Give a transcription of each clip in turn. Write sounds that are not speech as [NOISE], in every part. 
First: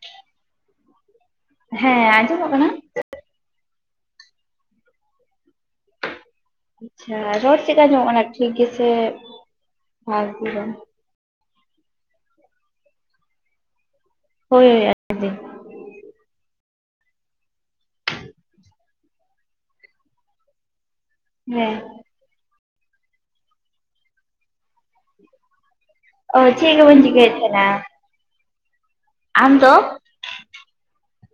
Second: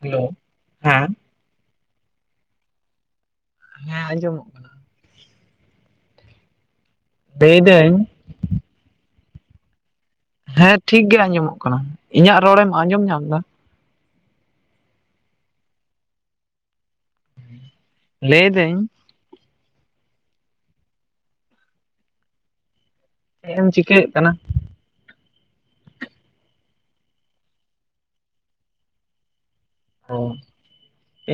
Hello ᱦᱮᱸ ᱦᱮᱸ ᱟᱸᱡᱚᱢᱚᱜ ᱠᱟᱱᱟ ᱦᱮᱸ ᱟᱸᱡᱚᱢᱚᱜ ᱠᱟᱱᱟ ᱟᱪᱪᱷᱟ ᱨᱚᱲ ᱪᱮᱠᱟ ᱞᱟᱹᱭᱫᱟᱹᱧ ᱟᱸᱡᱚᱢᱚᱜ ᱠᱟᱱᱟ ᱴᱷᱤᱠ ᱜᱮᱥᱮ ᱦᱮᱸ [UNINTELLIGIBLE] ᱴᱷᱤᱠ ᱜᱮ ᱟᱸᱡᱚᱢᱚᱜ ᱠᱟᱱᱟ ᱤᱧᱟᱜ ᱨᱚᱲᱮᱢ ᱟᱸᱡᱚᱢ ᱧᱟᱢᱫᱟ ᱦᱳᱭ ᱦᱳᱭ ᱟᱫᱤᱧ ᱞᱟᱹᱭ ᱫᱟᱹᱧ ᱦᱮᱸ ᱪᱮᱫ ᱮᱢ ᱪᱤᱠᱟᱹᱭᱮᱫ ᱠᱟᱱᱟ ᱚ ᱪᱮᱫᱜᱮ ᱵᱟᱹᱧ ᱪᱤᱠᱟᱹᱭᱮᱫ ᱛᱟᱦᱮᱱᱟ ᱟᱢᱫᱚ ᱚ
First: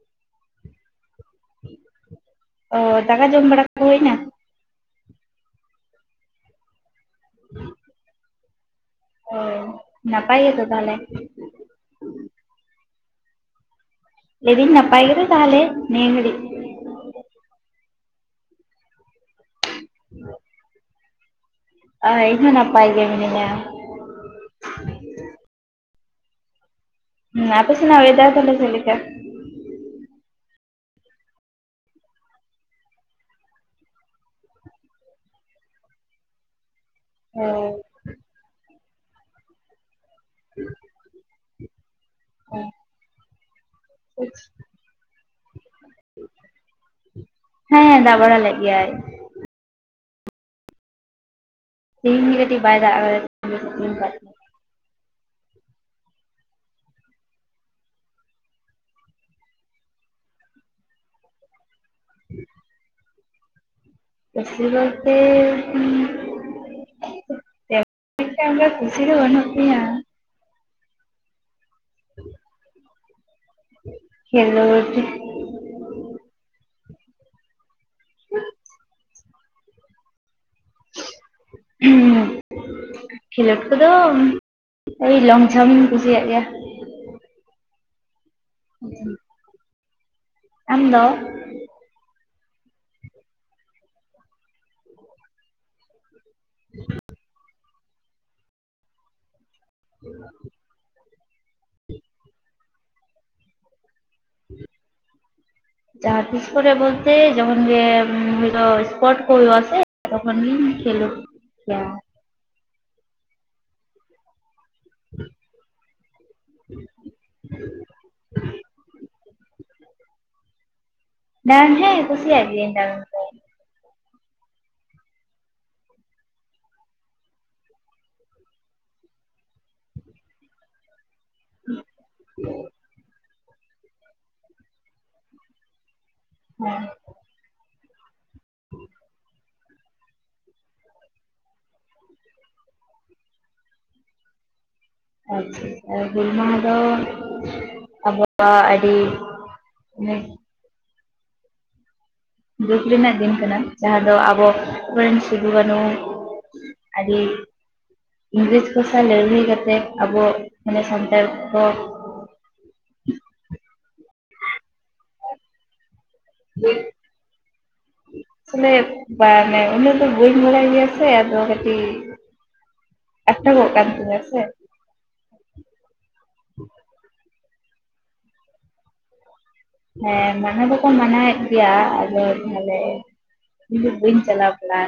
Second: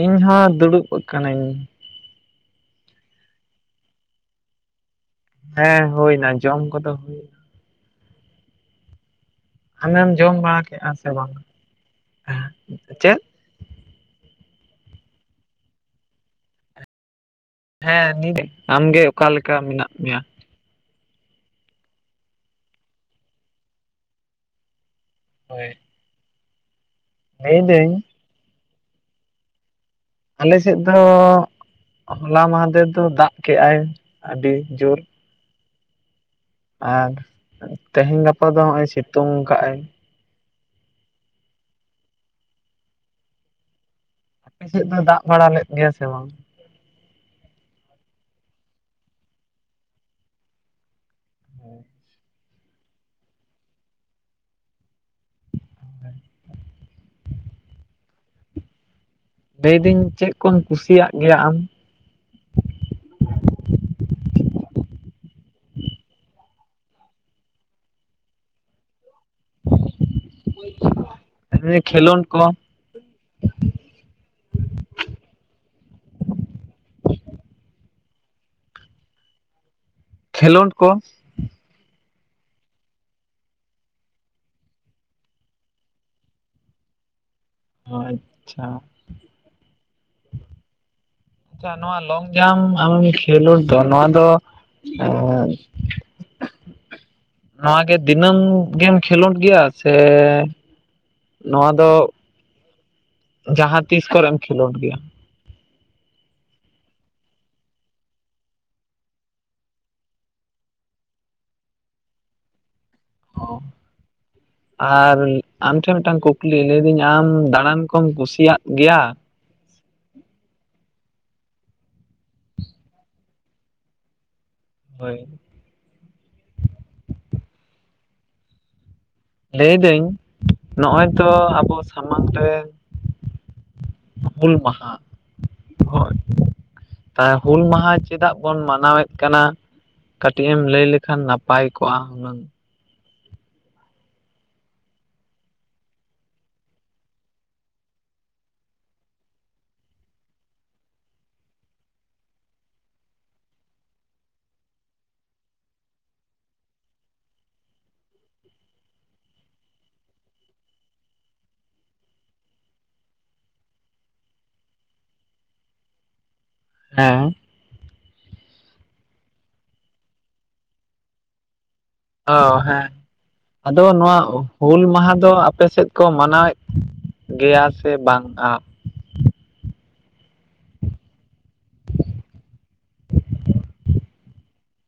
ᱤᱧ ᱦᱚᱸ ᱫᱩᱲᱩᱵ ᱟᱠᱟᱱᱟᱹᱧ ᱚ ᱫᱟᱠᱟ ᱡᱚᱢ ᱵᱟᱲᱟ ᱠᱚ ᱦᱩᱭ ᱱᱟ? ᱦᱮᱸ ᱦᱩᱭᱱᱟ ᱡᱚᱢ ᱠᱚᱫᱚ ᱦᱩᱭᱱᱟ᱾ ᱚ ᱟᱢᱮᱢ ᱡᱚᱢ ᱱᱟᱯᱟᱭ ᱜᱮᱛᱚ ᱵᱟᱲᱟ ᱠᱮᱜᱼᱟ ᱛᱟᱦᱚᱞᱮ ᱥᱮ ᱵᱟᱝᱟ ᱦᱮᱸ ᱪᱮᱫ? ᱞᱟᱹᱭᱫᱟᱹᱧ ᱱᱟᱯᱟᱭ ᱜᱮᱵᱤᱱ ᱛᱟᱦᱚᱞᱮ ᱱᱤᱭᱟᱹ ᱜᱷᱟᱲᱤᱜ ᱦᱮᱸ ᱱᱤᱫ ᱟᱢᱜᱮ ᱚᱠᱟ ᱞᱮᱠᱟ ᱢᱮᱱᱟᱜ ᱢᱮᱭᱟ? ᱟ ᱤᱧ ᱦᱚᱸ ᱱᱟᱯᱟᱭ ᱜᱮ ᱢᱤᱱᱟᱹᱧᱟ ᱦᱳᱭ ᱦᱩᱸ ᱟᱯᱮ ᱞᱟᱹᱭᱫᱟᱹᱧ ᱥᱮᱱᱟᱜ ᱳᱭᱮᱫᱟᱨ ᱠᱚᱫᱚ ᱪᱮᱜ ᱞᱮᱠᱟ? ᱟᱞᱮ ᱥᱮᱫ ᱫᱚ ᱦᱚᱞᱟ ᱢᱟᱦᱟᱫᱮᱨ ᱫᱚ ᱫᱟᱜ ᱠᱮᱜᱟᱭ ᱟᱹᱰᱤ ᱡᱩᱨ ᱟᱨ ᱚ ᱛᱮᱸᱦᱮᱸᱧ ᱜᱟᱯᱟ ᱫᱚ ᱦᱚᱸᱜᱼᱚᱭ ᱥᱤᱛᱩᱝ ᱠᱟᱜᱼ ᱟᱭ [INAUDIBLE] ᱚᱸ [INAUDIBLE] ᱟᱯᱮ ᱥᱮᱫ ᱫᱚ ᱫᱟᱜ ᱵᱟᱲᱟ ᱞᱮᱫ ᱜᱮᱭᱟ ᱥᱮ ᱵᱟᱝ ᱦᱮᱸ ᱫᱟᱜ ᱵᱟᱲᱟ ᱞᱮᱫ ᱜᱮᱭᱟᱭ᱾ ᱦᱮᱸ ᱛᱮᱦᱤᱧ ᱜᱮ ᱠᱟᱹᱴᱤᱡ ᱵᱟᱭ ᱫᱟᱜ᱾ [UNINTELLIGIBLE] [INAUDIBLE] ᱞᱟᱹᱭᱫᱟᱹᱧ ᱪᱮᱫ ᱠᱚᱢ ᱠᱩᱥᱤᱭᱟᱜ ᱜᱮᱭᱟ ᱟᱢ? [INAUDIBLE] ᱠᱩᱥᱤ ᱵᱚᱞ ᱛᱮᱸ ᱩᱸ ᱛᱮ ᱮᱠᱴᱟ ᱩᱱᱟᱜ ᱠᱚᱥᱤ ᱫᱚ ᱵᱟᱱᱩᱜ ᱛᱤᱧᱟ᱾ ᱠᱷᱮᱞᱚᱱ ᱠᱚ᱾ ᱠᱷᱮᱞᱚᱴ [INAUDIBLE] ᱠᱷᱮᱞᱳᱰ ᱠᱚ ᱦᱩᱸ ᱠᱷᱮᱞᱳᱰ ᱠᱚᱫᱚ ᱳᱭ ᱞᱚᱝ ᱡᱷᱟᱢᱯ ᱤᱧ ᱠᱩᱥᱤᱭᱟᱜ ᱜᱮᱭᱟ᱾ ᱚ ᱟᱪᱪᱷᱟ᱾ ᱟᱢ ᱫᱚ? ᱟᱪᱪᱷᱟ ᱱᱚᱣᱟ ᱞᱚᱝ ᱡᱷᱟᱢᱯ ᱟᱢᱮᱢ ᱠᱷᱮᱞᱳᱰ ᱫᱚ ᱱᱚᱣᱟ ᱫᱚ ᱮ ᱱᱚᱣᱟ ᱜᱮ ᱫᱤᱱᱟᱹᱢ ᱜᱮᱢ ᱠᱷᱮᱞᱳᱰ ᱜᱮᱭᱟ? ᱥᱮ ᱱᱚᱣᱟ ᱫᱚ ᱡᱟᱦᱟᱸ ᱛᱤᱥ ᱠᱚᱨᱮᱢ ᱠᱷᱮᱞᱳᱰ ᱜᱮᱭᱟ? [INAUDIBLE] ᱡᱟᱦᱟᱸ ᱛᱤᱥ ᱠᱚᱨᱮ ᱵᱚᱞᱛᱮ ᱡᱠᱷᱚᱱ ᱜᱮ ᱦᱚᱭ ᱛᱚ ᱥᱯᱳᱴ ᱠᱚ ᱦᱚᱭᱳᱜᱼᱟ ᱥᱮ ᱛᱚᱠᱷᱚᱱ ᱜᱮᱧ ᱠᱷᱮᱞᱳᱜ ᱭᱟ᱾ ᱚᱸᱦ [INAUDIBLE] ᱟᱨ ᱟᱢᱴᱷᱮᱱ ᱢᱤᱫᱴᱟᱝ ᱠᱩᱠᱞᱤ ᱞᱟᱹᱭᱫᱟᱹᱧ ᱟᱢ ᱫᱟᱬᱟᱱ ᱠᱚᱢ ᱠᱩᱥᱤᱭᱟᱜ ᱜᱮᱭᱟ? ᱦᱮᱸ ᱦᱮᱸ ᱠᱷᱩᱥᱤᱭᱟᱜ ᱜᱤᱭᱟᱧ ᱫᱟᱨᱟᱱ ᱠᱚ᱾ ᱦᱳᱭ᱾ ᱞᱟᱹᱭ ᱫᱟᱹᱧ ᱱᱚᱜᱼᱚᱭ ᱛᱚ ᱟᱵᱚ ᱥᱟᱢᱟᱝ ᱨᱮ ᱦᱩᱞ ᱢᱟᱦᱟ ᱠᱷᱚᱡ ᱦᱮᱸ ᱮᱸ ᱦᱩᱞ ᱢᱟᱦᱟ ᱪᱮᱫᱟᱜ ᱵᱚᱱ ᱢᱟᱱᱟᱣᱮᱫ ᱠᱟᱱᱟ? ᱠᱟᱹᱴᱤᱡ ᱮᱢ ᱞᱟᱹᱭ ᱞᱮᱠᱷᱟᱱ ᱱᱟᱯᱟᱭ ᱠᱚᱜᱼᱟ᱾ ᱦᱩᱱᱟᱹᱝ ᱟᱪᱪᱷᱟ ᱦᱩᱞ ᱢᱟᱦᱟ ᱫᱚ ᱟᱵᱚᱣᱟᱜ ᱟᱹᱰᱤ ᱱᱮᱸᱦ ᱫᱩᱠ ᱨᱮᱱᱟᱜ ᱫᱤᱱ ᱠᱟᱱᱟ ᱡᱟᱦᱟᱸ ᱫᱚ ᱟᱵᱚ ᱟᱵᱚᱨᱮᱱ ᱥᱤᱫᱷᱩᱠᱟᱱᱩ ᱟᱹᱰᱤ ᱤᱝᱨᱮᱡᱽ ᱠᱚ ᱥᱟᱶ ᱞᱟᱹᱲᱦᱟᱹᱭ ᱠᱟᱛᱮ ᱟᱵᱚ ᱢᱟᱱᱮ ᱥᱟᱱᱛᱟᱲ ᱠᱚᱠᱚ [UNINTELLIGIBLE] ᱦᱮᱸ ᱟᱥᱚᱞᱮ [UNINTELLIGIBLE] ᱩᱱᱟᱹᱜ ᱫᱚ ᱵᱟᱹᱧ ᱵᱟᱲᱟᱭ ᱜᱮᱭᱟ ᱥᱮ ᱟᱫᱚ ᱠᱟᱹᱴᱤᱡ ᱚ ᱦᱮᱸ᱾ ᱟᱴᱚᱠᱚᱜ ᱟᱫᱚ ᱠᱟᱱ ᱱᱚᱣᱟ ᱛᱤᱧᱟᱹ ᱥᱮ ᱦᱩᱞ ᱢᱟᱦᱟ ᱫᱚ ᱟᱯᱮ ᱥᱮᱫ ᱠᱚ ᱢᱟᱱᱟᱣᱮᱫ ᱜᱮᱭᱟ ᱥᱮ ᱵᱟᱝᱼᱟ? ᱦᱮᱸ ᱢᱟᱱᱟᱣ ᱫᱚᱠᱚ ᱢᱟᱱᱟᱣᱮᱫ ᱜᱮᱭᱟ᱾ ᱟᱫᱚ ᱛᱟᱦᱚᱞᱮ ᱤᱧ ᱫᱚ ᱵᱟᱹᱧ ᱪᱟᱞᱟᱣ ᱠᱟᱱᱟ᱾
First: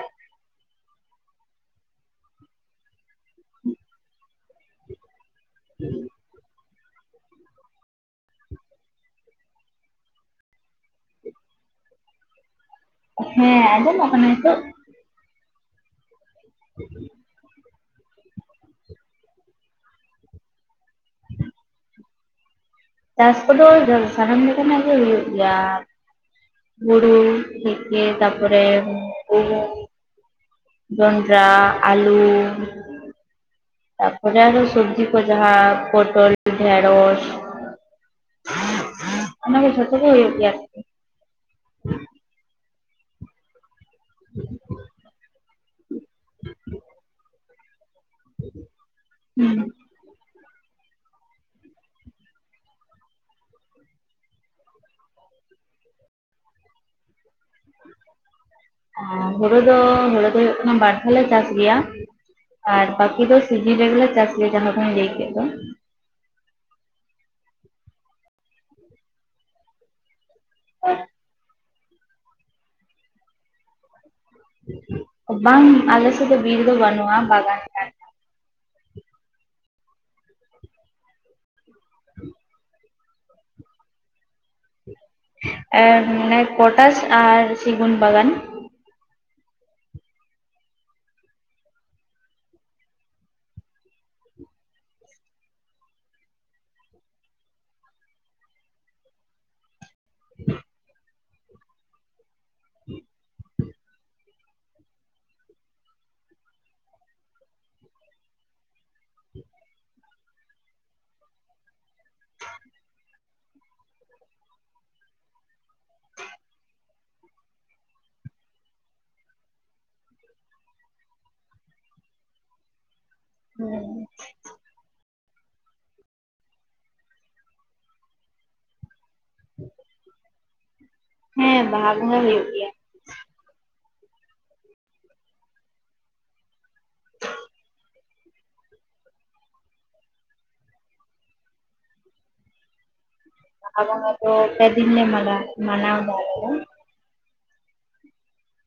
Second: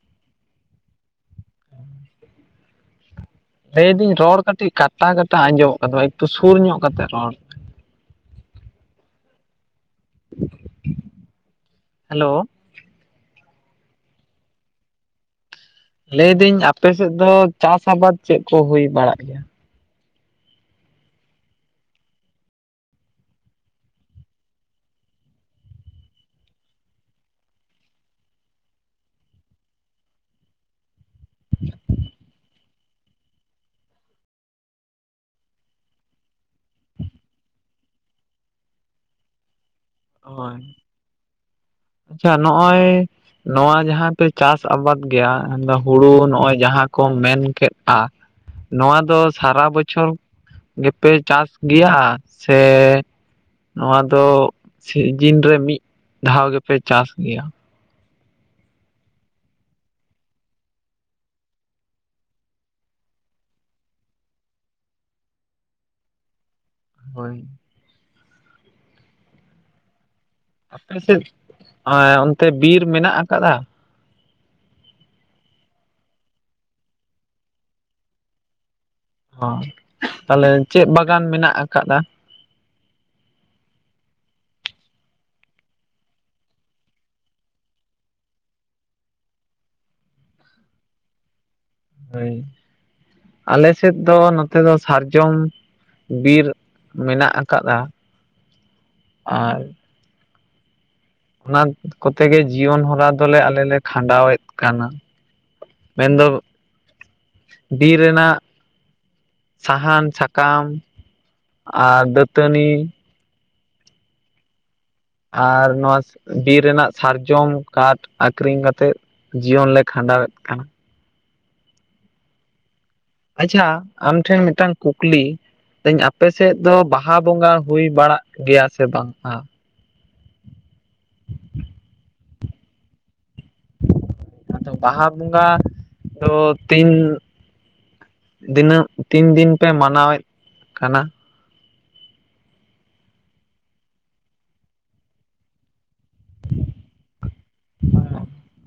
[INAUDIBLE] ᱞᱟᱹᱭᱫᱟᱹᱧ ᱨᱚᱲ ᱠᱟᱹᱴᱤᱡ ᱠᱟᱴᱟ ᱠᱟᱴᱟ ᱟᱸᱡᱚᱢᱚᱜ ᱠᱟᱱ ᱛᱟᱢᱟ ᱮᱠᱴᱩ ᱥᱩᱨ ᱧᱚᱜ ᱠᱟᱛᱮᱫ ᱨᱚᱲ᱾ ᱦᱮᱞᱳ᱾ ᱦᱮᱸ ᱟᱸᱡᱚᱢᱚᱜ ᱠᱟᱱᱟ ᱱᱤᱛᱳᱜ᱾ ᱞᱟᱹᱭᱫᱟᱹᱧ ᱟᱯᱮᱥᱮᱫ ᱫᱚ ᱪᱟᱥ ᱟᱵᱟᱫᱽ ᱪᱮᱫ ᱠᱚ ᱦᱩᱭ ᱵᱟᱲᱟᱜ ᱜᱮᱭᱟ? ᱪᱟᱥ ᱠᱚᱫᱚ ᱥᱟᱱᱟᱢ ᱞᱮᱠᱟᱱᱟᱜ ᱜᱮ ᱦᱩᱭᱩᱜ ᱜᱮᱭᱟ᱾ ᱦᱩᱲᱩ ᱛᱷᱮᱠᱮ ᱛᱟᱯᱚᱨᱮ ᱜᱩᱦᱩᱢ, ᱡᱚᱸᱰᱨᱟ, ᱟᱞᱩ, ᱛᱟᱨᱯᱚᱨᱮ ᱟᱨᱚ ᱥᱚᱵᱽᱡᱤ ᱠᱚ ᱡᱟᱦᱟᱸ ᱯᱚᱴᱚᱞ, ᱰᱷᱮᱸᱲᱚᱥ᱾ ᱚᱱᱟ ᱠᱚ ᱡᱷᱚᱛᱚ ᱜᱮ ᱦᱩᱭᱩᱜ ᱜᱮᱭᱟ ᱟᱨ ᱦᱳᱭ ᱠᱤ᱾ ᱟᱪᱪᱷᱟ ᱱᱚᱜᱼᱚᱭ ᱱᱚᱣᱟ ᱡᱟᱦᱟᱸ ᱯᱮ ᱪᱟᱥ ᱟᱵᱟᱫᱽ ᱜᱮᱭᱟ ᱦᱩᱲᱩ ᱱᱚᱜᱼᱚᱭ ᱡᱟᱦᱟᱸ ᱠᱚᱢ ᱢᱮᱱ ᱠᱮᱫ ᱟ ᱱᱚᱣᱟ ᱫᱚ ᱦᱩᱸ ᱥᱟᱨᱟ ᱵᱚᱪᱷ ᱪᱷᱚᱨ ᱜᱮᱯᱮ ᱪᱟᱥ ᱜᱮᱭᱟ ᱥᱮ ᱱᱚᱣᱟ ᱫᱚ ᱥᱤᱡᱤᱱ ᱨᱮ ᱢᱤᱫ ᱫᱷᱟᱣ ᱜᱮᱯᱮ ᱪᱟᱥ ᱜᱮᱭᱟ? ᱦᱩᱲᱩ ᱫᱚ ᱦᱩᱲᱩ ᱫᱚ ᱦᱩᱭᱩᱜ ᱠᱟᱱᱟ ᱵᱟᱨ ᱫᱷᱟᱣ ᱞᱮ ᱪᱟᱥ ᱜᱮᱭᱟ᱾ ᱟᱨ ᱵᱟᱠᱤ ᱫᱚ ᱥᱤᱡᱤᱱ ᱨᱮᱜᱮ ᱞᱮ ᱪᱟᱥ ᱜᱮᱭᱟ ᱡᱟᱦᱟᱸ ᱠᱚᱧ ᱞᱟᱹᱭ ᱠᱮᱫ ᱫᱚ᱾ ᱦᱳᱭ᱾ ᱟᱯᱮ ᱥᱮᱫ ᱮᱸᱻ ᱚᱱᱛᱮ ᱵᱤᱨ ᱢᱮᱱᱟᱜ ᱟᱠᱟᱫ-ᱟ? ᱵᱟᱝ ᱟᱞᱮ ᱥᱮᱫ ᱫᱚ ᱵᱤᱨ ᱫᱚ ᱵᱟᱹᱱᱩᱜᱼᱟ ᱵᱟᱜᱟᱱ᱾ ᱠᱟᱱ ᱦᱚᱸ, ᱛᱟᱦᱞᱮ ᱪᱮᱫ ᱵᱟᱜᱟᱱ ᱢᱮᱱᱟᱜ ᱟᱠᱟᱫ-ᱟ᱾ ᱮᱸ, ᱢᱟᱱᱮ ᱯᱚᱴᱟᱥ ᱟᱨ ᱥᱤᱜᱩᱱ ᱵᱟᱜᱟᱱ᱾ ᱦᱳᱭ, ᱟᱞᱮ ᱥᱮᱫ ᱫᱚ ᱱᱚᱛᱮ ᱫᱚ ᱥᱟᱨᱡᱚᱢ᱾ ᱵᱤᱨ ᱢᱮᱱᱟᱜ ᱟᱠᱟᱫ-ᱟ ᱟᱨ [INAUDIBLE] ᱚᱱᱟ ᱠᱚᱛᱮ ᱜᱮ ᱡᱤᱭᱚᱱ ᱦᱚᱨᱟ ᱫᱚᱞᱮ ᱟᱞᱮ ᱞᱮ ᱠᱷᱟᱸᱰᱟᱣᱮᱫ ᱠᱟᱱᱟ ᱢᱮᱱᱫᱚ ᱵᱤᱨ ᱨᱮᱱᱟᱜ ᱥᱟᱦᱟᱱ ᱥᱟᱠᱟᱢ ᱟᱨ ᱫᱟᱹᱛᱟᱹᱱᱤ᱾ ᱟᱨ ᱱᱚᱣᱟ ᱵᱤᱨ ᱨᱮᱱᱟᱜ ᱥᱟᱨᱡᱚᱢ ᱠᱟᱴ ᱟᱠᱷᱨᱤᱧ ᱠᱟᱛᱮᱫ᱾ ᱡᱤᱭᱚᱱᱞᱮ ᱠᱷᱟᱸᱰᱟᱣᱮᱫ ᱠᱟᱱᱟ᱾ ᱟᱪᱪᱷᱟ ᱟᱢ ᱴᱷᱮᱱ ᱢᱤᱫᱴᱟᱝ ᱠᱩᱠᱞᱤ [UNINTELLIGIBLE] ᱟᱯᱮ ᱥᱮᱫ ᱫᱚ ᱵᱟᱦᱟ ᱵᱚᱸᱜᱟ ᱦᱩᱭ ᱵᱟᱲᱟᱜ ᱜᱮᱭᱟ ᱥᱮ ᱵᱟᱝ? ᱟ [INAUDIBLE] ᱦᱮᱸ ᱵᱟᱦᱟ ᱵᱚᱸᱜᱟ ᱦᱩᱭᱩᱜ ᱜᱮᱭᱟ᱾ ᱟᱫᱚ ᱵᱟᱦᱟ ᱵᱚᱸᱜᱟ ᱫᱚ ᱛᱤᱱ ᱫᱤᱱᱟᱹᱜ ᱛᱤᱱ ᱫᱤᱱ ᱯᱮ ᱢᱟᱱᱟᱣᱮᱫ ᱠᱟᱱᱟ? ᱵᱟᱦᱟ ᱵᱚᱸᱜᱟ ᱫᱚ ᱯᱮ ᱫᱤᱱ ᱞᱮ ᱢᱟᱱᱟᱣ ᱢᱟᱱᱟᱣ ᱮᱫᱟ ᱟᱞᱮ ᱫᱚ᱾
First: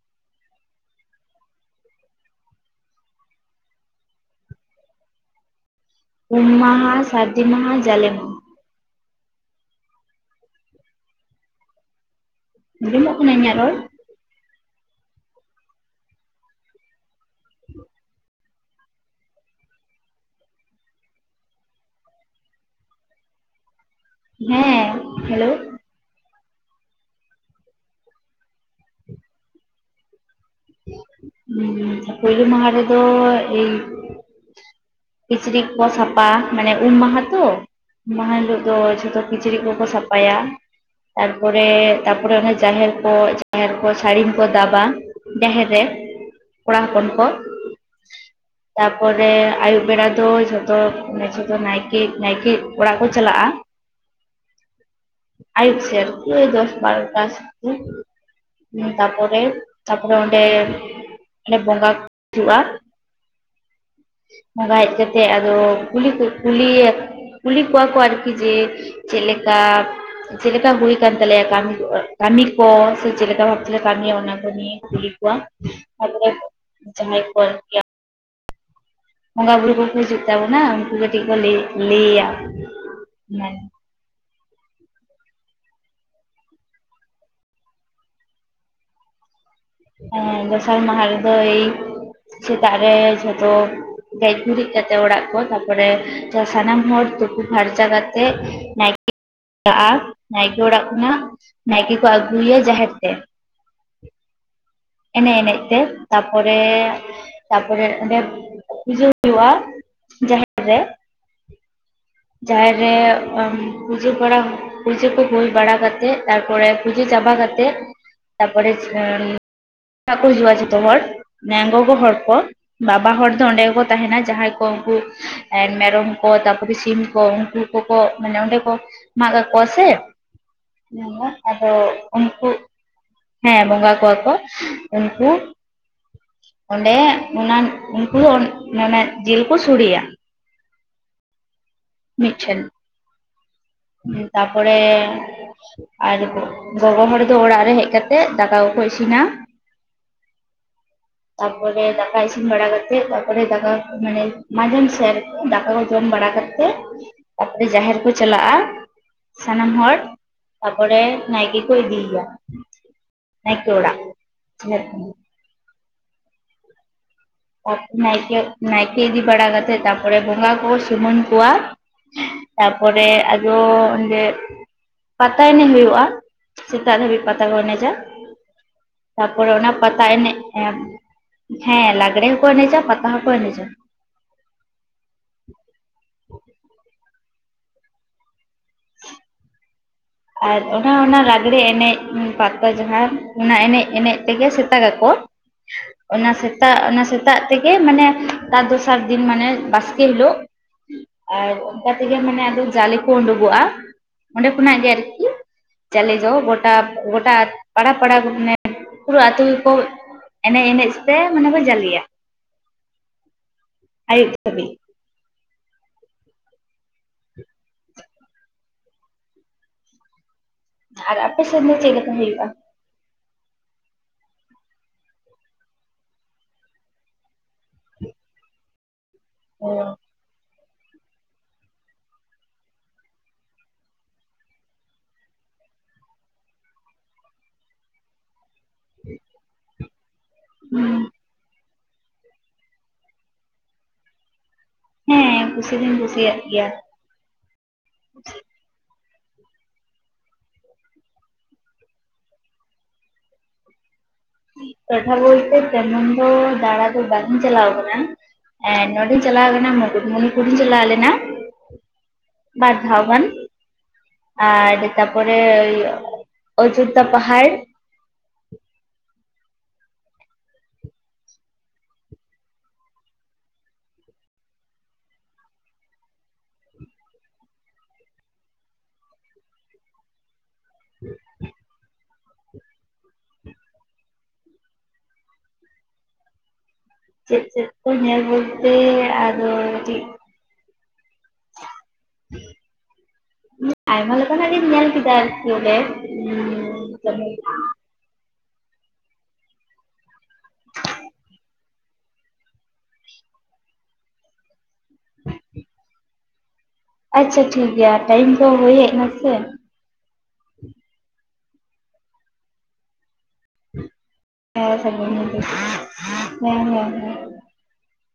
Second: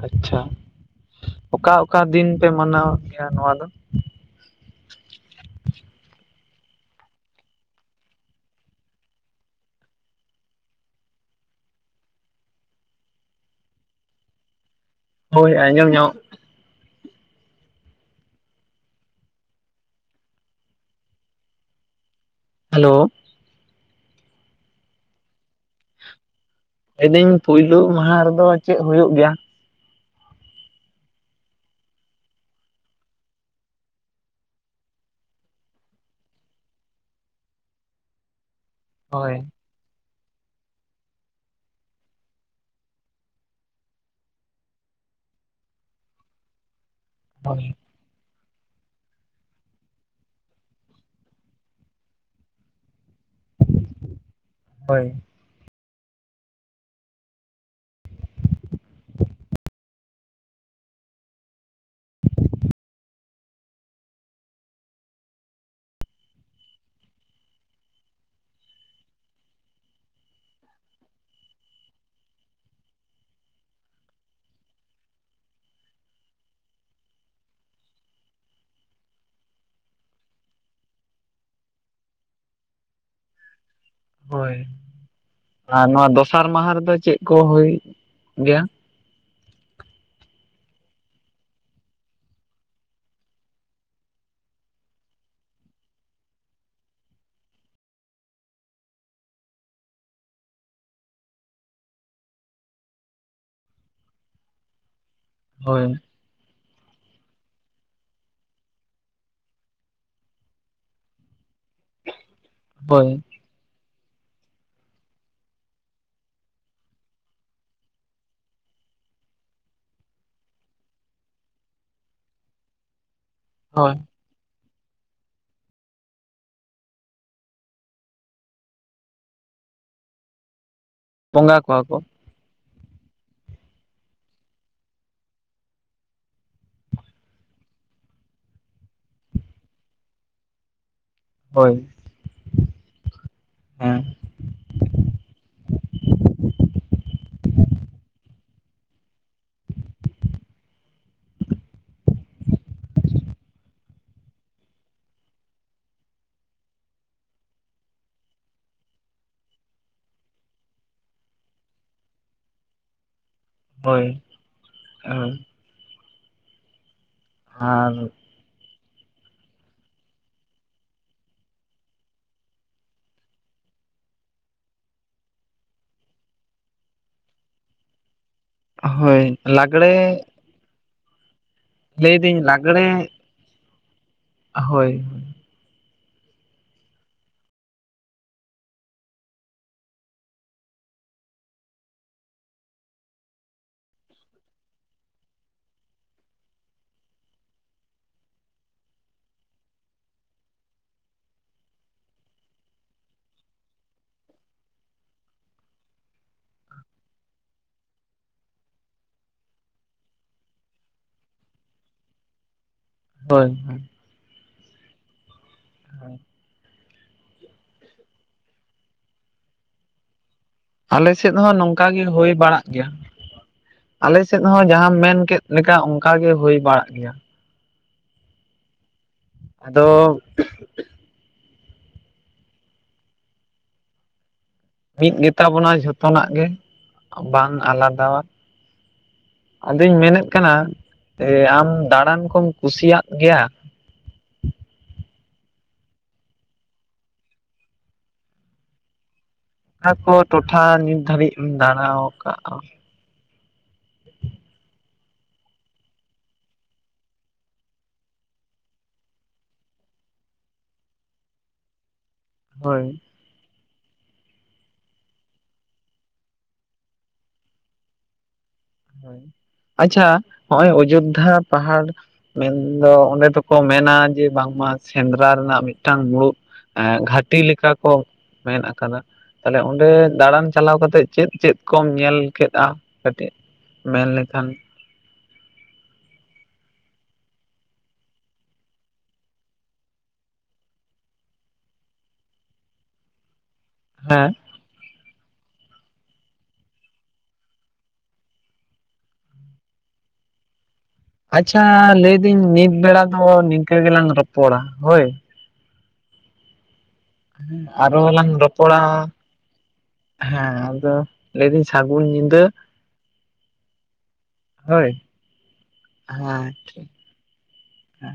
ᱟᱪᱪᱷᱟ ᱚᱠᱟ ᱚᱠᱟ ᱫᱤᱱ ᱯᱮ ᱢᱟᱱᱟᱣᱮᱫ ᱜᱮᱭᱟ ᱱᱚᱣᱟ ᱫᱚ? ᱩᱢ ᱢᱟᱦᱟ, ᱥᱟᱹᱨᱫᱤ ᱢᱟᱦᱟ, ᱡᱟᱞᱮ ᱢᱟᱦᱟ᱾ ᱟᱸᱡᱚᱢᱚᱜ ᱠᱟᱱᱟ ᱤᱧᱟᱹᱜ ᱨᱚᱲ? ᱦᱳᱭ ᱟᱸᱡᱚᱢ ᱧᱚᱜ [INAUDIBLE] ᱦᱮᱞᱳ ᱦᱮᱸ ᱦᱮᱞᱳ ᱞᱟᱹᱭᱫᱟᱹᱧ ᱯᱳᱭᱞᱳ ᱢᱟᱦᱟ ᱨᱮᱫᱚ ᱪᱮᱫ ᱦᱩᱭᱩᱜ ᱜᱮᱭᱟ? ᱦᱩᱸᱻ ᱯᱳᱭᱞᱳ ᱢᱟᱦᱟ ᱨᱮᱫᱚ ᱮᱹᱭ ᱠᱤᱪᱨᱤᱡ ᱠᱚ ᱥᱟᱯᱷᱟ ᱢᱟᱱᱮ ᱩᱢ ᱢᱟᱦᱟ ᱛᱚ ᱩᱢ ᱢᱟᱦᱟ ᱦᱤᱞᱳᱜ ᱫᱚ ᱡᱷᱚᱛᱚ ᱦᱳᱭ ᱠᱤᱪᱨᱤᱡ ᱠᱚᱠᱚ ᱥᱟᱯᱷᱟ ᱯᱟᱭᱟ ᱛᱟᱨᱯᱚᱨᱮ ᱛᱟᱯᱚᱨᱮ ᱚᱱᱟ ᱡᱟᱦᱮᱨ ᱠᱚ ᱡᱟᱦᱮᱨ ᱠᱚ ᱥᱟᱹᱲᱤᱢ ᱠᱚ ᱫᱟᱵᱟ ᱡᱟᱦᱮᱨ ᱨᱮ ᱠᱚᱲᱟ ᱦᱚᱯᱚᱱ ᱠᱚ ᱦᱳᱭ [INAUDIBLE] ᱛᱟᱯᱚᱨᱮ ᱟᱭᱩᱵ ᱵᱮᱲᱟ ᱫᱚ ᱡᱷᱚᱛᱚ ᱡᱷᱚᱛᱚ ᱱᱟᱭᱠᱮ ᱱᱟᱭᱠᱮ ᱚᱲᱟᱜ ᱠᱚ ᱪᱟᱞᱟᱜᱼᱟ᱾ [INAUDIBLE] ᱦᱳᱭ ᱟᱭᱩᱯ ᱥᱮ ᱟᱨᱠᱤ ᱫᱚᱥ ᱵᱟᱨᱚᱴᱟ ᱛᱟᱯᱚᱨᱮ ᱛᱟᱨᱯᱚᱨᱮ ᱚᱸᱰᱮᱰᱮ ᱵᱚᱸᱜᱟ ᱦᱩᱭᱩᱜᱼᱟ᱾ ᱵᱚᱸᱜᱟ ᱦᱮᱡ ᱠᱟᱛᱮᱮᱫ ᱟᱫᱚ ᱠᱩᱞ ᱠᱚ ᱠᱩᱞᱤᱭᱟ ᱠᱩᱞᱤ ᱠᱚᱣᱟ ᱠᱚ ᱟᱨᱠᱤ ᱡᱮ ᱪᱮᱫ ᱞᱮᱠᱟ- ᱪᱮᱫᱮᱠᱟ ᱦᱩᱭ ᱠᱟᱱ ᱛᱟᱞᱮᱭᱟ ᱠᱟᱹᱢᱤ ᱠᱟᱹᱢᱤ ᱠᱚ ᱥᱮ ᱪᱮᱫᱠᱟ ᱵᱷᱟᱵ ᱛᱮᱞᱮ ᱠᱟᱹᱢᱤᱭᱟ ᱚᱱᱟ ᱠᱚ ᱱᱤᱭᱟ᱾ ᱠᱩᱞᱤ ᱠᱚᱣᱟ [UNINTELLIGIBLE] ᱡᱟᱦᱟᱸᱭ [UNINTELLIGIBLE] ᱵᱚᱸᱜᱟ ᱵᱩᱨᱩ ᱠᱚᱠᱚ ᱦᱤᱡᱩᱜ ᱛᱟᱵᱚᱱᱟ ᱩᱱᱠᱩ ᱠᱟᱹᱴᱤᱡ ᱠᱚ ᱞᱚᱟᱹᱭ ᱞᱟᱹᱭᱟ ᱦᱳᱭ ᱟᱨ ᱱᱚᱣᱟ ᱫᱚᱥᱟᱨ ᱢᱟᱦᱟ ᱨᱮᱫᱚ ᱪᱮᱫ ᱠᱚ ᱦᱳᱭ ᱜᱮᱭᱟ? ᱮ ᱫᱚᱥᱟᱨ ᱢᱟᱦᱟ ᱨᱮᱫᱚ ᱮᱭ ᱥᱮᱛᱟᱜ ᱨᱮ ᱡᱷᱚᱛᱚ ᱜᱮᱡ ᱜᱩᱨᱤᱡ ᱠᱟᱛᱮᱜ ᱚᱲᱟᱜ ᱠᱚ ᱛᱟᱨᱯᱚᱨᱮ ᱥᱟᱱᱟᱢ ᱦᱚᱲ ᱛᱩᱯᱩ ᱯᱷᱟᱨᱪᱟ ᱠᱟᱛᱮᱜ᱾ [UNINTELLIGIBLE] ᱱᱟᱭᱠᱮ ᱚᱲᱟᱜ ᱠᱷᱚᱱᱟᱜ ᱱᱟᱭᱠᱮ ᱠᱚ ᱟᱹᱜᱩᱭᱟ ᱡᱟᱦᱮᱨ ᱛᱮ᱾ ᱮᱱᱮᱡ ᱮᱱᱮᱡ ᱛᱮ᱾ ᱦᱳᱭ ᱛᱟᱯᱚᱨᱮ ᱛᱟᱯᱚᱨᱮ ᱚᱸᱰᱮ ᱯᱩᱡᱟᱹ ᱦᱩᱭᱩᱜᱼᱟ ᱡᱟᱦᱮᱨ ᱨᱮ᱾ ᱡᱟᱦᱮᱨ ᱨᱮ ᱦᱳᱭ ᱯᱩᱡᱟᱹ ᱵᱟᱲᱟ ᱯᱩᱡᱟᱹ ᱠᱚ ᱦᱩᱭ ᱵᱟᱲᱟ ᱠᱟᱛᱮᱜ ᱛᱟᱨᱯᱚᱨᱮ ᱯᱩᱡᱟᱹ ᱪᱟᱵᱟ ᱠᱟᱛᱮᱫ᱾ ᱛᱟᱯᱚᱨᱮ ᱚᱲᱟᱜ ᱠᱚ ᱦᱤᱡᱩᱜᱼᱟ ᱡᱚᱛᱚ ᱦᱚᱲ ᱱᱮ ᱜᱚᱜᱚ ᱦᱚᱲ ᱠᱚ᱾ ᱵᱟᱵᱟ ᱦᱚᱲ ᱫᱚ ᱚᱸᱰᱮ ᱜᱮᱠᱚ ᱦᱳᱭ ᱛᱟᱦᱮᱱᱟ ᱡᱟᱦᱟᱸᱭ ᱠᱚ ᱩᱱᱠᱩ ᱢᱮᱨᱚᱢ ᱠᱚ, ᱛᱟᱯᱚᱨᱮ ᱥᱤᱢ, ᱩᱱᱠᱩ ᱠᱚᱠᱚ ᱢᱟᱱᱮ ᱚᱸᱰᱮ ᱠᱚ ᱢᱟᱜ ᱠᱚᱣᱟ ᱥᱮ- ᱢᱮᱱᱟ ᱵᱚᱸᱜᱟ ᱟᱫᱚ ᱠᱚᱣᱟ ᱠᱚ ᱩᱱᱠᱩ ᱦᱮᱸ ᱵᱚᱸᱜᱟ ᱠᱳᱭᱟ ᱠᱚ ᱩᱱᱠᱩ ᱚᱸᱰᱮ ᱚᱱᱟ ᱩᱱᱠᱩ ᱢᱟᱱᱮ ᱡᱮᱞ ᱠᱚ ᱥᱚᱲᱮᱭᱟ᱾ ᱦᱳᱭ ᱢᱤᱴᱷᱮᱱ ᱦᱮᱸ ᱛᱟᱯᱚᱨᱮ ᱟᱨ ᱜᱚᱜᱚ ᱦᱚᱲ ᱫᱚ ᱚᱲᱟᱜ ᱨᱮ ᱦᱮᱡ ᱠᱟᱛᱮᱫ ᱫᱟᱠᱟ ᱠᱚᱠᱚ ᱤᱥᱤᱱᱟ᱾ ᱛᱟᱯᱚᱨᱮ ᱫᱟᱠᱟ ᱤᱥᱤᱱ ᱵᱟᱲᱟ ᱠᱟᱛᱮ ᱛᱟᱯᱚᱨᱮ ᱫᱟᱠᱟ ᱢᱟᱱᱮ ᱢᱟᱡᱟᱱ ᱥᱮ ᱫᱟᱠᱟ ᱠᱚ ᱡᱚᱢ ᱵᱟᱲᱟ ᱠᱟᱛᱮ ᱛᱟᱯᱚᱨᱮ ᱡᱟᱦᱮᱨ ᱠᱚ ᱪᱟᱞᱟᱜᱼᱟ᱾ ᱥᱟᱱᱟᱢ ᱦᱚᱲ ᱛᱟᱯᱚᱨᱮ ᱱᱟᱭᱠᱮ ᱠᱚ ᱤᱫᱤᱭᱮᱭᱟ᱾ ᱱᱟᱭᱠᱮ ᱚᱲᱟᱜ ᱦᱳᱭ [UNINTELLIGIBLE] ᱦᱳᱭ ᱟᱨ [UNINTELLIGIBLE] ᱱᱟᱭᱠᱮ ᱱᱟᱭᱠᱮ ᱤᱫᱤ ᱵᱟᱲᱟ ᱠᱟᱛᱮᱜ ᱛᱟᱯᱚᱨᱮ ᱵᱚᱸᱜᱟ ᱠᱚ ᱥᱩᱢᱟᱹᱱ ᱠᱚᱣᱭᱟ᱾ ᱛᱟᱯᱚᱨᱮ ᱟᱫᱚ ᱚᱸᱰᱮ ᱯᱟᱛᱟ ᱮᱱᱮᱡ ᱦᱩᱭᱩᱜᱼᱟ ᱥᱮᱛᱟᱜ ᱫᱷᱟᱹᱵᱤᱡ ᱯᱟᱛᱟ ᱠᱚ ᱮᱱᱮᱡᱟ᱾ ᱦᱳᱭ ᱛᱟᱯᱚᱨᱮ ᱚᱱᱟ ᱯᱟᱛᱟ ᱞᱟᱜᱽᱲᱮ ᱮᱱᱮᱡ ᱦᱮᱸ ᱞᱟᱜᱽᱬᱮ ᱞᱟᱹᱭᱫᱟᱹᱧ ᱦᱚᱸᱠᱚ ᱮᱱᱮᱡᱟ ᱞᱟᱜᱽᱲᱮ ᱯᱟᱛᱟ ᱦᱚᱸ ᱠᱚ ᱮᱱᱤᱡᱟ᱾ ᱦᱳᱭ [UNINTELLIGIBLE] ᱟᱨ ᱚᱱᱟ ᱚᱱᱟ ᱞᱟᱜᱽᱲᱮ ᱮᱱᱮᱡ ᱯᱟᱛᱟ ᱡᱟᱦᱟᱸ ᱚᱱᱟ ᱮᱱᱮᱡ ᱮᱱᱮᱡ ᱛᱮᱜᱮ ᱥᱮᱛᱟᱟᱜ ᱟᱠᱚ᱾ ᱚᱱᱟ ᱥᱮᱛᱟᱜ ᱚᱱᱟ ᱥᱮᱛᱟᱜ ᱛᱮᱜᱮ ᱢᱟᱱᱮ ᱛᱟᱨ ᱫᱚᱥᱟᱨ ᱫᱤᱱ ᱢᱟᱱᱮ ᱵᱟᱥᱠᱮ ᱦᱤᱞᱳᱜ᱾ ᱟᱨ ᱚᱱᱠᱟ ᱛᱮᱜᱮ ᱢᱟᱱᱮ ᱟᱫᱚ ᱡᱟᱞᱮ ᱠᱚ ᱩᱰᱩᱠᱚᱜᱼᱟ ᱚᱸᱰᱮ ᱠᱷᱚᱱᱟᱜ ᱜᱮ ᱟᱨ ᱡᱟᱞᱮ ᱫᱚ ᱜᱚᱴᱟ ᱜᱚᱴᱟ ᱯᱟᱲᱟ ᱯᱟᱲᱟ ᱢᱟᱱᱮ ᱯᱩᱨᱟᱹ ᱟᱛᱩ ᱜᱮᱠᱩ ᱮᱱᱮᱡ ᱮᱱᱮᱡ ᱛᱮ ᱢᱟᱱᱮ ᱠᱚ ᱡᱟᱞᱮᱤᱭᱟ᱾ ᱦᱳᱭ ᱦᱳᱭ ᱟᱭᱩᱜ ᱫᱷᱟᱵᱤᱜ᱾ [UNINTELLIGIBLE] ᱟᱞᱮ ᱟᱨ ᱥᱮᱫ ᱟᱯᱮ ᱦᱚᱸ ᱫᱚ ᱱᱚᱝᱠᱟ ᱪᱮᱫ ᱜᱮ ᱞᱮᱠᱟ ᱦᱩᱭ ᱦᱩᱭᱩᱜᱼᱟ? ᱵᱟᱲᱟᱜ᱾ ᱟᱞᱮ ᱥᱮᱫ ᱦᱚᱸ ᱡᱟᱦᱟᱸᱢ ᱢᱮᱱ ᱠᱮᱫ ᱞᱮᱠᱟ ᱚᱱᱠᱟᱮ ᱦᱩᱭ ᱵᱟᱲᱟᱜ ᱜᱮᱭᱟ᱾ ᱟᱫᱚ ᱢᱤᱫ ᱜᱮ ᱛᱟᱵᱚᱱᱟ ᱡᱷᱚᱛᱚᱱᱟᱜ ᱜᱮ ᱵᱟᱝ ᱟᱞᱟᱫᱟᱣ-ᱟ᱾ [INAUDIBLE] ᱟᱫᱚᱧ ᱢᱮᱱᱮᱫ ᱠᱟᱱᱟ ᱟᱢ ᱫᱟᱬᱟᱱ ᱠᱚᱢ ᱠᱩᱥᱤᱭᱟᱜ ᱜᱮᱭᱟ ᱦᱮᱸ ᱠᱩᱥᱤ ᱫᱩᱧ ᱠᱩᱥᱤᱭᱟᱜ ᱜᱮᱭᱟ ᱚᱠᱟ ᱠᱚ ᱴᱚᱴᱷᱟ ᱱᱤᱛ ᱫᱷᱟᱹᱨᱤᱡ ᱮᱢ ᱫᱟᱬᱟ ᱟᱠᱟᱫᱼᱟ ᱴᱚᱴᱷᱟ ᱵᱚᱞᱛᱮ ᱛᱮᱢᱚᱱ ᱫᱚ ᱫᱟᱬᱟ ᱫᱚ ᱵᱟᱝᱤᱧ ᱪᱟᱞᱟᱣ ᱠᱟᱱᱟ ᱮ ᱱᱚᱸᱰᱮᱧ ᱪᱟᱞᱟᱣ ᱞᱮᱱᱟ ᱢᱩᱠᱩᱴᱢᱚᱱᱤᱯᱩᱨᱤᱧ ᱪᱟᱞᱟᱣ ᱞᱮᱱᱟ ᱦᱳᱭ ᱵᱟᱨᱫᱷᱟᱣᱜᱟᱱ ᱟᱨ ᱛᱟᱯᱚᱨᱮ ᱚᱡᱳᱫᱽᱫᱷᱟ ᱯᱟᱦᱟᱲ ᱦᱚᱭ ᱟᱪᱪᱷᱟ ᱱᱚᱜᱼᱚᱭ ᱚᱡᱳᱫᱽᱫᱷᱟ ᱯᱟᱦᱟᱲ ᱢᱮᱱᱫᱚ ᱚᱸᱰᱮ ᱫᱚᱠᱚ ᱢᱮᱱᱟ ᱡᱮ ᱵᱟᱝᱢᱟ ᱥᱮᱸᱫᱽᱨᱟ ᱨᱮᱱᱟᱜ ᱢᱤᱫᱴᱟᱝ ᱢᱩᱲᱩᱛ ᱜᱷᱟᱴᱤ ᱞᱮᱠᱟ ᱠᱚ ᱢᱮᱱ ᱟᱠᱟᱫᱟ ᱛᱟᱦᱞᱮ ᱚᱸᱰᱮ ᱫᱟᱬᱟᱱ ᱪᱟᱞᱟᱣ ᱠᱟᱛᱮᱫ ᱪᱮᱫ ᱪᱮᱫ ᱠᱚᱢ ᱧᱮᱞ ᱠᱮᱫᱼᱟ ᱠᱟᱹᱴᱤᱡ ᱢᱮᱱ ᱞᱮᱠᱷᱟᱱ ᱪᱮᱫ ᱪᱮᱫ ᱠᱚ ᱧᱮᱞ ᱵᱚᱞᱛᱮ ᱟᱫᱚ ᱴᱤᱜ [INAUDIBLE] ᱟᱭᱢᱟ ᱦᱮᱸ ᱞᱮᱠᱟᱱᱟᱜ ᱜᱮᱧ ᱧᱮᱞ ᱠᱮᱫᱟ ᱟᱨᱠᱤ ᱱᱚᱰᱮ ᱩᱸ [INAUDIBLE] ᱟᱪᱪᱷᱟ ᱞᱟᱹᱭᱫᱟᱹᱧ ᱱᱤᱛ ᱵᱮᱲᱟ ᱫᱚ ᱱᱤᱝᱠᱟᱹ ᱜᱮᱞᱟᱝ ᱨᱚᱯᱚᱲᱟ ᱦᱳᱭ ᱟᱪᱪᱷᱟ ᱦᱩᱸ ᱴᱷᱤᱠ ᱜᱮᱭᱟ ᱟᱨᱚ ᱦᱚᱸ ᱞᱟᱝ ᱴᱟᱭᱤᱢ ᱠᱚ ᱦᱩᱭ ᱨᱚᱯᱚᱲᱟ ᱦᱮᱡ ᱱᱟ ᱥᱮ ᱦᱮᱸ ᱟᱫᱚ ᱞᱟᱹᱭᱫᱟᱹᱧ ᱥᱟᱹᱜᱩᱱ ᱧᱤᱫᱟᱹ ᱦᱮᱸ ᱦᱳᱭ ᱥᱟᱹᱜᱩᱱ ᱧᱤᱫᱟᱹ ᱦᱮᱸ ᱦᱮᱸ ᱦᱮᱸ